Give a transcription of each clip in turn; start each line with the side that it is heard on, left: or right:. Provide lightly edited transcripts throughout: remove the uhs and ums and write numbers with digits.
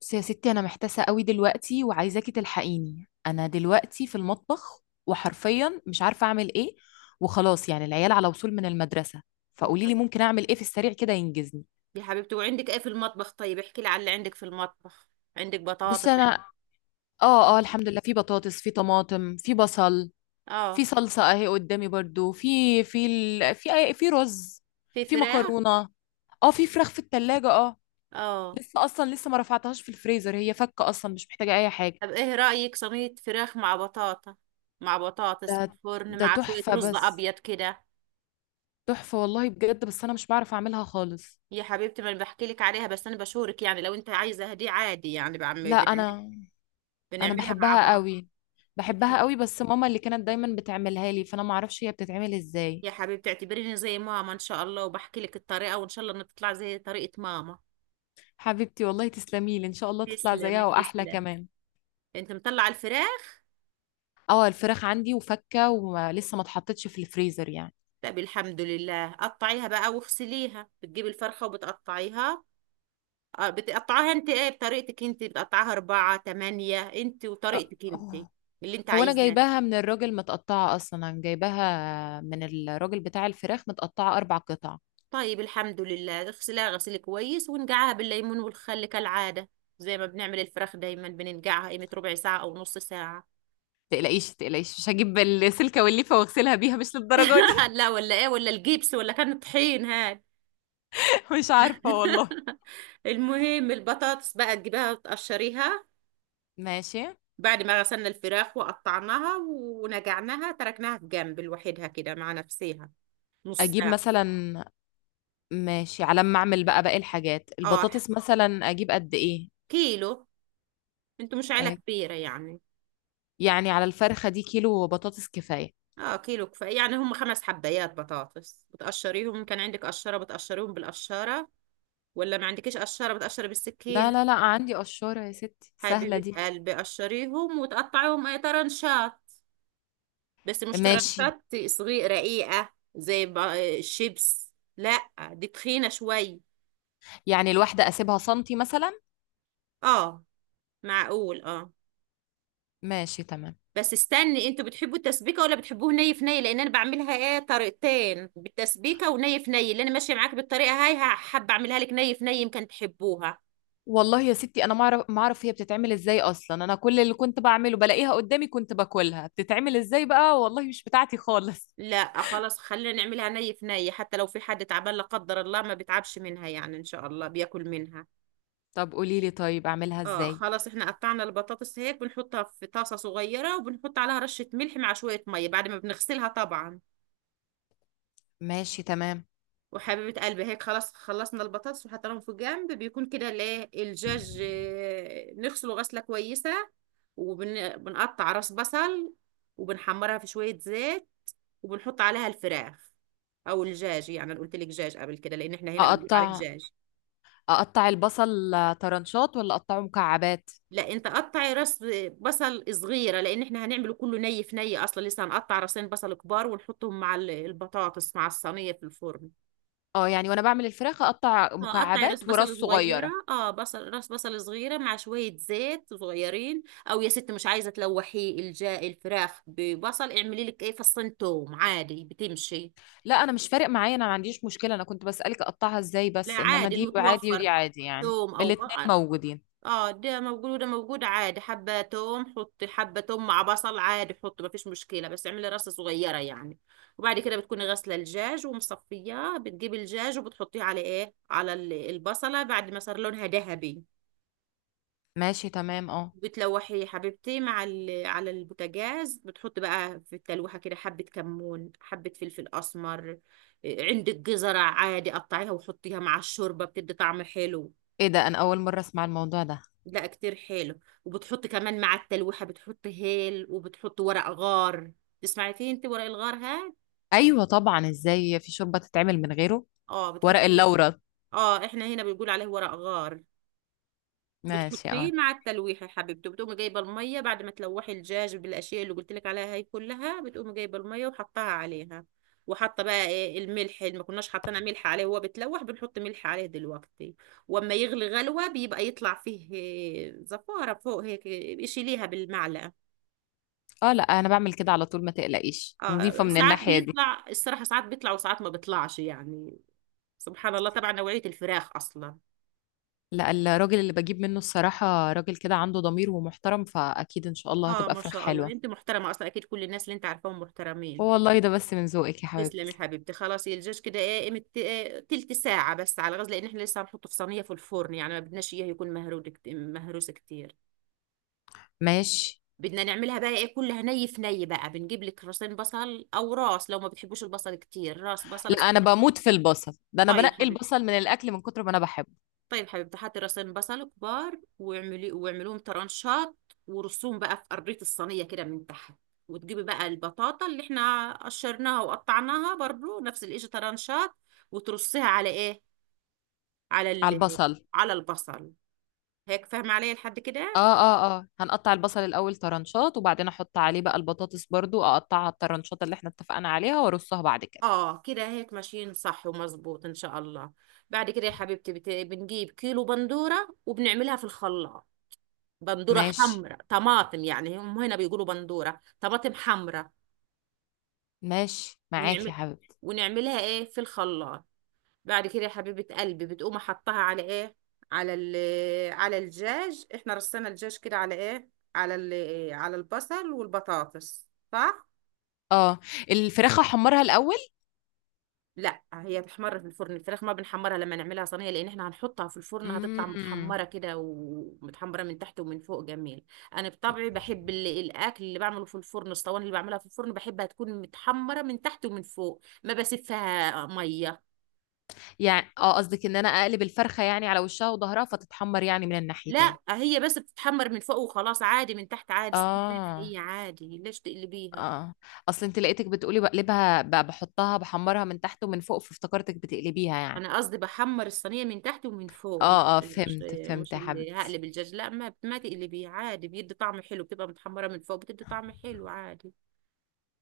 left: بس يا ستي، انا محتاسه قوي دلوقتي وعايزاكي تلحقيني. انا دلوقتي في المطبخ وحرفيا مش عارفه اعمل ايه. وخلاص يعني العيال على وصول من المدرسه،
right: يا
left: فقولي لي
right: حب-
left: ممكن اعمل ايه في السريع كده ينجزني.
right: يا حبيبتي، وعندك ايه في المطبخ؟ طيب احكي لي على اللي عندك في المطبخ. عندك بطاطس،
left: بصي
right: عندك...
left: انا، اه
right: مم.
left: اه، الحمد لله، في بطاطس، في طماطم، في بصل. في
right: اه.
left: صلصه اهي قدامي برضو، في رز،
right: في
left: في
right: فراخ؟
left: مكرونه. اه، في فراخ في التلاجة. اه،
right: اه.
left: لسه ما رفعتهاش في الفريزر، هي فكه اصلا، مش محتاجه اي حاجه.
right: طب ايه رأيك؟ صينية فراخ مع بطاطا، مع بطاطس
left: ده
right: في الفرن،
left: ده
right: مع شوية
left: تحفه.
right: رز
left: بس
right: ابيض كده.
left: تحفة والله بجد، بس انا مش بعرف اعملها خالص.
right: يا حبيبتي، ما انا بحكي لك عليها بس انا بشورك يعني، لو انت عايزة دي عادي، يعني بعم
left: لا،
right: بنعمل
left: انا
right: بنعملها مع
left: بحبها
right: بعض.
left: قوي. بحبها
right: بتحب؟
left: قوي، بس ماما اللي كانت دايما بتعملها لي، فانا ما اعرفش هي بتتعمل ازاي.
right: يا حبيبتي، اعتبريني زي ماما ان شاء الله، وبحكي لك الطريقة وان شاء الله انها تطلع زي طريقة ماما.
left: حبيبتي والله تسلمي لي، ان شاء الله تطلع
right: تسلم
left: زيها واحلى
right: تسلم.
left: كمان.
right: انت مطلعة الفراخ؟
left: اه، الفراخ عندي وفكة ولسه ما اتحطتش في الفريزر يعني.
right: لا، بالحمد لله قطعيها بقى واغسليها. بتجيبي الفرخة وبتقطعيها، اه بتقطعيها انت ايه بطريقتك انت، بتقطعيها اربعة تمانية انت
left: أه،
right: وطريقتك انت
left: أوه.
right: اللي انت
left: هو انا
right: عايزاه.
left: جايباها من الراجل متقطعة اصلا، انا جايباها من الراجل بتاع الفراخ متقطعة 4 قطع.
right: طيب الحمد لله، اغسلها غسيل كويس ونقعها بالليمون والخل كالعادة، زي ما بنعمل الفراخ دايما بننقعها قيمة ربع ساعة أو نص ساعة.
left: تقلقيش تقلقيش، مش هجيب السلكة والليفة واغسلها بيها، مش للدرجة دي.
right: لا، ولا ايه ولا الجبس ولا كان طحين هاد.
left: مش عارفة والله.
right: المهم البطاطس بقى تجيبها تقشريها.
left: ماشي.
right: بعد ما غسلنا الفراخ وقطعناها ونقعناها، تركناها في جنب لوحدها كده مع نفسها، نص
left: اجيب
right: ساعة.
left: مثلا ماشي، على ما اعمل بقى باقي الحاجات،
right: اه
left: البطاطس مثلا اجيب قد ايه؟
right: كيلو. انتوا مش عيلة
left: آه،
right: كبيرة يعني.
left: يعني على الفرخة دي كيلو بطاطس كفاية.
right: اه كيلو كفاية، يعني هم 5 حبايات بطاطس بتقشريهم، إن كان عندك قشرة بتقشريهم بالقشرة، ولا ما عندكيش قشرة بتقشري
left: لا
right: بالسكينة.
left: لا لا، عندي قشورة يا ستي، سهلة
right: حبيبة
left: دي.
right: قلبي، قشريهم وتقطعيهم اي طرنشات، بس مش
left: ماشي.
right: طرنشات صغيرة رقيقة زي الشيبس، لا دي تخينة شوي.
left: يعني الواحدة اسيبها سنتي مثلا.
right: اه معقول اه.
left: ماشي تمام.
right: بس استني، انتوا بتحبوا التسبيكه ولا بتحبوه ني في ني؟ لان انا بعملها ايه طريقتين، بالتسبيكه وني في ني. اللي انا ماشيه معاك بالطريقه هاي، حابه اعملها لك ني في ني يمكن تحبوها.
left: والله يا ستي انا ما اعرف ما اعرف هي بتتعمل ازاي اصلا. انا كل اللي كنت بعمله بلاقيها قدامي، كنت باكلها، بتتعمل ازاي بقى والله؟ مش بتاعتي خالص.
right: لا خلاص خلينا نعملها ني في ني، حتى لو في حد تعبان لا قدر الله، ما بيتعبش منها يعني، ان شاء الله بياكل منها.
left: طب قولي لي طيب اعملها
right: اه
left: ازاي.
right: خلاص، احنا قطعنا البطاطس هيك بنحطها في طاسه صغيره وبنحط عليها رشه ملح مع شويه ميه بعد ما بنغسلها طبعا.
left: ماشي تمام.
right: وحبيبة قلبي هيك خلاص، خلصنا البطاطس وحطيناهم في جنب، بيكون كده الايه الجاج، نغسله غسلة كويسة وبنقطع راس بصل وبنحمرها في شوية زيت وبنحط عليها الفراخ او الجاج. يعني انا قلت لك جاج قبل كده لان احنا هنا بنقول عليه
left: اقطع
right: جاج.
left: اقطع البصل آه، طرنشات ولا اقطعه مكعبات؟
right: لا انت قطعي راس بصل صغيرة، لان احنا هنعمله كله ني في ني اصلا، لسه هنقطع راسين بصل كبار ونحطهم مع البطاطس مع الصينية في الفرن.
left: اه، يعني وانا بعمل الفراخ اقطع
right: اه قطعي راس
left: مكعبات وراس
right: بصل صغيرة،
left: صغيره.
right: اه بصل راس بصل صغيرة مع شوية زيت صغيرين. او يا ست مش عايزة تلوحي الجا الفراخ ببصل، اعملي لك ايه فصين توم عادي بتمشي.
left: لا، انا مش فارق معايا، انا ما عنديش مشكله، انا كنت بسالك اقطعها ازاي
right: لا
left: بس، انما
right: عادي
left: دي عادي
right: المتوفر،
left: ودي عادي يعني،
right: توم او
left: الاتنين
right: بقى اه.
left: موجودين.
right: ده موجود وده موجود عادي، حبة توم حطي حبة توم مع بصل عادي حطي، مفيش مشكلة بس اعملي راس صغيرة يعني. وبعد كده بتكوني غاسلة الدجاج ومصفياه، بتجيبي الدجاج وبتحطيه على ايه، على البصلة بعد ما صار لونها ذهبي.
left: ماشي تمام. اه،
right: بتلوحي يا حبيبتي مع على البوتاجاز، بتحط بقى في التلوحة كده حبة كمون حبة فلفل أسمر. عندك جزرة عادي قطعيها وحطيها مع الشوربة بتدي طعم حلو.
left: ايه ده! انا اول مره اسمع الموضوع ده.
right: لا كتير حلو. وبتحط كمان مع التلوحة بتحط هيل وبتحط ورق غار. تسمعي فيه انت ورق الغار؟ ها
left: ايوه طبعا، ازاي في شوربه تتعمل من غيره!
right: اه
left: ورق
right: بتحطي.
left: اللورا.
right: اه احنا هنا بنقول عليه ورق غار.
left: ماشي
right: بتحطيه
left: اه.
right: مع التلويح يا حبيبتي، بتقومي جايبه الميه بعد ما تلوحي الدجاج بالاشياء اللي قلت لك عليها، هي كلها بتقومي جايبه الميه وحطها عليها. وحاطه بقى ايه الملح اللي ما كناش حاطينها، ملح عليه وهو بتلوح، بنحط ملح عليه دلوقتي. واما يغلي غلوه بيبقى يطلع فيه زفاره فوق هيك، شيليها بالمعلقه.
left: اه، لا انا بعمل كده على طول، ما تقلقيش، نظيفه
right: اه
left: من
right: ساعات
left: الناحيه دي.
right: بيطلع الصراحه، ساعات بيطلع وساعات ما بيطلعش يعني، سبحان الله، طبعا نوعيه الفراخ اصلا.
left: لا، الراجل اللي بجيب منه الصراحة راجل كده عنده ضمير ومحترم، فأكيد إن شاء الله
right: اه
left: هتبقى
right: ما
left: فراخ
right: شاء الله،
left: حلوة.
right: انت محترمه اصلا اكيد كل الناس اللي انت عارفاهم محترمين.
left: والله ده بس من ذوقك يا
right: تسلمي يا
left: حبيبتي.
right: حبيبتي. خلاص الجاج كده ايه قيمة تلت ساعة بس على غاز، لأن احنا لسه هنحطه في صينية في الفرن يعني ما بدناش اياه يكون مهرود مهروس كتير.
left: ماشي.
right: بدنا نعملها بقى ايه كلها ني في ني بقى، بنجيب لك راسين بصل أو راس، لو ما بتحبوش البصل كتير راس بصلة
left: لا،
right: سخنة.
left: أنا بموت في البصل، ده أنا
right: طيب
left: بنقي
right: حبيبتي.
left: البصل من الأكل من كتر ما أنا بحبه.
right: طيب حبيبتي، حطي راسين بصل كبار واعملي واعمليهم طرنشات، ورصوهم بقى في قرية الصينية كده من تحت، وتجيبي بقى البطاطا اللي احنا قشرناها وقطعناها برضو نفس الاشي طرنشات، وترصيها على ايه، على
left: على البصل.
right: على البصل. هيك فاهمة علي لحد
left: اه
right: كده؟
left: اه اه، هنقطع البصل الأول طرنشات وبعدين أحط عليه بقى البطاطس، برضو أقطعها الطرنشات اللي احنا اتفقنا عليها وأرصها بعد كده.
right: اه كده هيك ماشيين صح ومظبوط ان شاء الله. بعد كده يا حبيبتي، بنجيب كيلو بندورة وبنعملها في الخلاط، بندورة
left: ماشي.
right: حمراء طماطم يعني هم هنا بيقولوا بندورة طماطم حمراء.
left: ماشي معاك يا
right: ونعمل
left: حبيبتي.
right: ونعملها ايه في الخلاط. بعد كده يا حبيبة قلبي، بتقوم احطها على ايه، على على الدجاج. احنا رصينا الدجاج كده على ايه، على على البصل والبطاطس، صح.
left: اه، الفراخ أحمرها الأول؟
right: لا هي بتحمر في الفرن، الفراخ ما بنحمرها لما نعملها صينيه لان احنا هنحطها في الفرن هتطلع
left: مم.
right: متحمره كده، ومتحمره من تحت ومن فوق، جميل. انا بطبعي بحب الاكل اللي بعمله في الفرن، الصواني اللي بعملها في الفرن بحبها تكون متحمره من تحت ومن فوق، ما بسفها ميه.
left: يعني قصدك ان انا اقلب الفرخه يعني على وشها وظهرها فتتحمر يعني من
right: لا
left: الناحيتين؟
right: هي بس بتتحمر من فوق وخلاص عادي، من تحت عادي زي ما
left: اه
right: هي عادي، ليش تقلبيها.
left: اه، اصل انت لقيتك بتقولي بقلبها بحطها بحمرها من تحت ومن فوق، فافتكرتك بتقلبيها يعني.
right: انا قصدي بحمر الصينيه من تحت ومن فوق، مش
left: اه اه،
right: مش
left: فهمت فهمت
right: مش
left: يا
right: اللي
left: حبيبتي.
right: هقلب الدجاج، لا ما تقلبيه عادي بيدي طعم حلو، بتبقى متحمره من فوق بتدي طعم حلو عادي.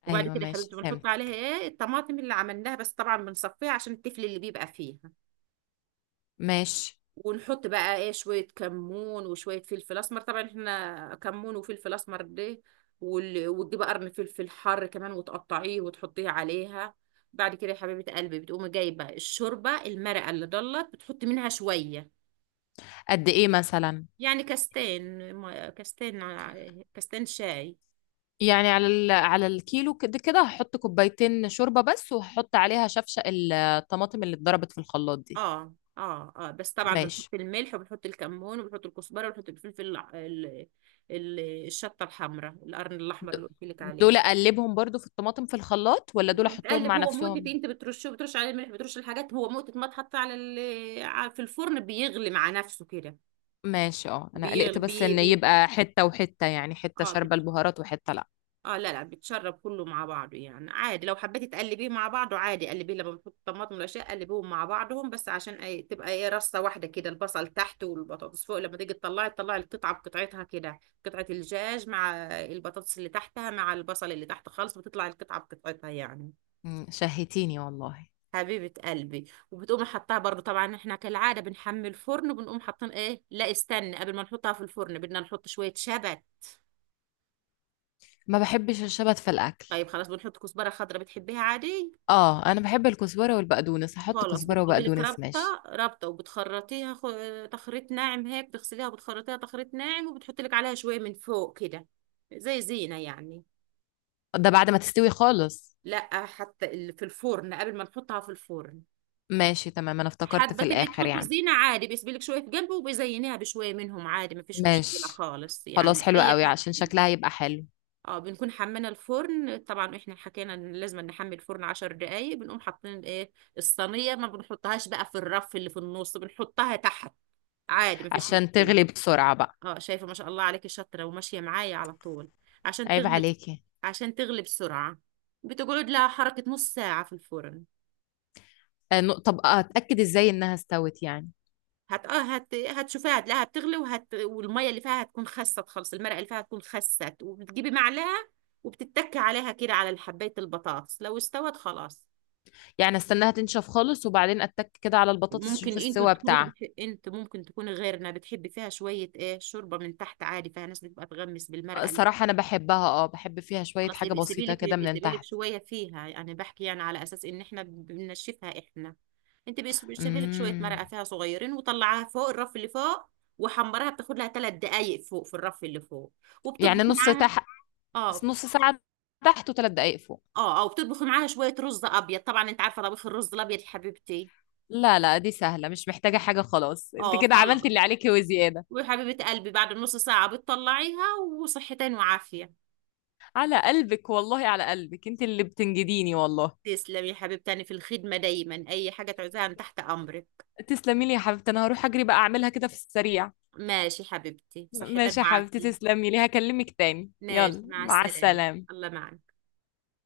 right: وبعد
left: ايوه
right: كده يا
left: ماشي،
right: حبيبتي بنحط عليها
left: فهمتك.
right: ايه الطماطم اللي عملناها، بس طبعا بنصفيها عشان التفل اللي بيبقى فيها،
left: ماشي.
right: ونحط بقى ايه شويه كمون وشويه فلفل اسمر طبعا احنا، كمون وفلفل اسمر ده، وتجيبي قرن فلفل حار كمان وتقطعيه وتحطيه عليها. بعد كده يا حبيبه قلبي، بتقومي جايبه الشوربه المرقه اللي ضلت بتحطي منها شويه.
left: قد ايه مثلا؟
right: يعني كاستين ما- كاستين ع- كاستين شاي.
left: يعني على الكيلو كده، كده هحط كوبايتين شوربه بس وهحط عليها شفشق الطماطم اللي اتضربت في الخلاط دي.
right: اه، اه، اه، بس طبعا
left: ماشي.
right: بنحط الملح وبنحط الكمون وبنحط الكزبره وبنحط الفلفل الشطه الحمراء القرن الاحمر
left: د-
right: اللي قلت لك
left: دول
right: عليه.
left: اقلبهم برضو في الطماطم في الخلاط، ولا دول
right: هو
left: احطهم
right: بتقلب،
left: مع
right: هو مقتت،
left: نفسهم؟
right: انت بترشه، بترش عليه الملح بترش الحاجات، هو مقتت ما تحط على في الفرن بيغلي مع نفسه كده.
left: ماشي اه، انا
right: بيغلي
left: قلقت بس
right: بي...
left: ان
right: بي...
left: يبقى حتة وحتة يعني، حتة
right: اه،
left: شاربة البهارات وحتة لا.
right: اه، لا، لا، بيتشرب كله مع بعضه يعني عادي، لو حبيتي تقلبيه مع بعضه عادي قلبيه، لما بتحط الطماطم والاشياء قلبيهم مع بعضهم بس عشان أي تبقى ايه رصه واحده كده، البصل تحت والبطاطس فوق، لما تيجي تطلعي القطعه بقطعتها كده، قطعه الدجاج مع البطاطس اللي تحتها مع البصل اللي تحت خالص، بتطلع القطعه بقطعتها يعني.
left: مم، شهيتيني والله.
right: حبيبة قلبي، وبتقوم حطها برضو طبعا احنا كالعادة بنحمي الفرن، وبنقوم حاطين ايه، لا استنى قبل ما نحطها في الفرن بدنا نحط شوية شبت.
left: ما بحبش الشبت في الاكل.
right: طيب خلاص، بنحط كزبرة خضراء بتحبيها عادي.
left: اه، انا بحب الكزبرة والبقدونس، هحط
right: خلاص
left: كزبرة
right: بتجيبي لك
left: وبقدونس. ماشي.
right: ربطة ربطة وبتخرطيها تخريط ناعم هيك، بتغسليها وبتخرطيها تخريط ناعم وبتحطي لك عليها شوية من فوق كده، زي زينة يعني.
left: ده بعد ما تستوي خالص؟
right: لا حتى في الفرن قبل ما نحطها في الفرن.
left: ماشي تمام، انا افتكرت
right: حابة
left: في
right: تبقي
left: الاخر
right: تحطي
left: يعني.
right: زينة عادي، بيسيبي لك شوية في جنبه وبيزينيها بشوية منهم عادي، مفيش مشكلة
left: ماشي.
right: خالص
left: خلاص،
right: يعني
left: حلو
right: أي
left: قوي
right: حاجة
left: عشان
right: فيه.
left: شكلها يبقى حلو.
right: اه بنكون حمينا الفرن طبعا، احنا حكينا ان لازم نحمي الفرن 10 دقايق، بنقوم حاطين ايه الصينية، ما بنحطهاش بقى في الرف اللي في النص بنحطها تحت عادي مفيش
left: عشان
right: مشكلة.
left: تغلي بسرعة بقى.
right: اه شايفة، ما شاء الله عليكي شاطرة وماشية معايا على طول. عشان
left: عيب
right: تغلب.
left: عليكي.
right: عشان تغلي بسرعة. بتقعد لها حركة نص ساعة في الفرن.
left: آه، طب اتاكد ازاي انها استوت يعني؟
right: هت اه هت هتشوفيها هتلاقيها بتغلي، والمية اللي فيها هتكون خست خالص، المرقة اللي فيها هتكون خست، وبتجيبي معلقة وبتتكي عليها كده على حباية البطاطس لو استوت خلاص.
left: يعني استناها تنشف خالص وبعدين اتك كده على البطاطس
right: ممكن
left: اشوف
right: انتوا
left: السوا
right: تكونوا
left: بتاعها.
right: تبح- انت ممكن تكوني غيرنا بتحبي فيها شوية ايه شوربة من تحت عادي، فيها ناس بتبقى تغمس بالمرقة.
left: الصراحة أنا بحبها، بحب فيها شوية
right: خلاص
left: حاجة
right: يبقى
left: بسيطة
right: سيبيلك
left: كده
right: يبقى
left: من
right: سيبيلك
left: تحت.
right: شويه فيها يعني، بحكي يعني على اساس ان احنا بننشفها احنا، انت بقى سيبيلك شويه
left: امم.
right: مرقه فيها صغيرين وطلعها فوق الرف اللي فوق، وحمرها بتاخد لها 3 دقائق فوق في الرف اللي فوق،
left: يعني
right: وبتطبخي
left: نص
right: معاها.
left: تحت،
right: اه،
left: نص ساعة تحت وثلاث دقايق فوق.
right: اه، اه، وبتطبخي معاها شويه رز ابيض، طبعا انت عارفه طبيخ الرز الابيض يا حبيبتي.
left: لا لا، دي سهلة، مش محتاجة حاجة، خلاص انت
right: اه
left: كده عملتي
right: خلاص.
left: اللي عليكي وزيادة.
right: وحبيبه قلبي بعد نص ساعه بتطلعيها، وصحتين وعافيه.
left: على قلبك والله، على قلبك، انت اللي بتنجديني والله.
right: تسلمي يا حبيبتي في الخدمه دايما، اي حاجه تعوزيها أنا تحت امرك.
left: تسلمي لي يا حبيبتي، أنا هروح أجري بقى أعملها كده في السريع.
right: ماشي حبيبتي، صحتين
left: ماشي يا حبيبتي،
right: وعافيه.
left: تسلمي لي، هكلمك تاني،
right: ماشي
left: يلا
right: مع
left: مع
right: السلامة.
left: السلامة.
right: الله معك.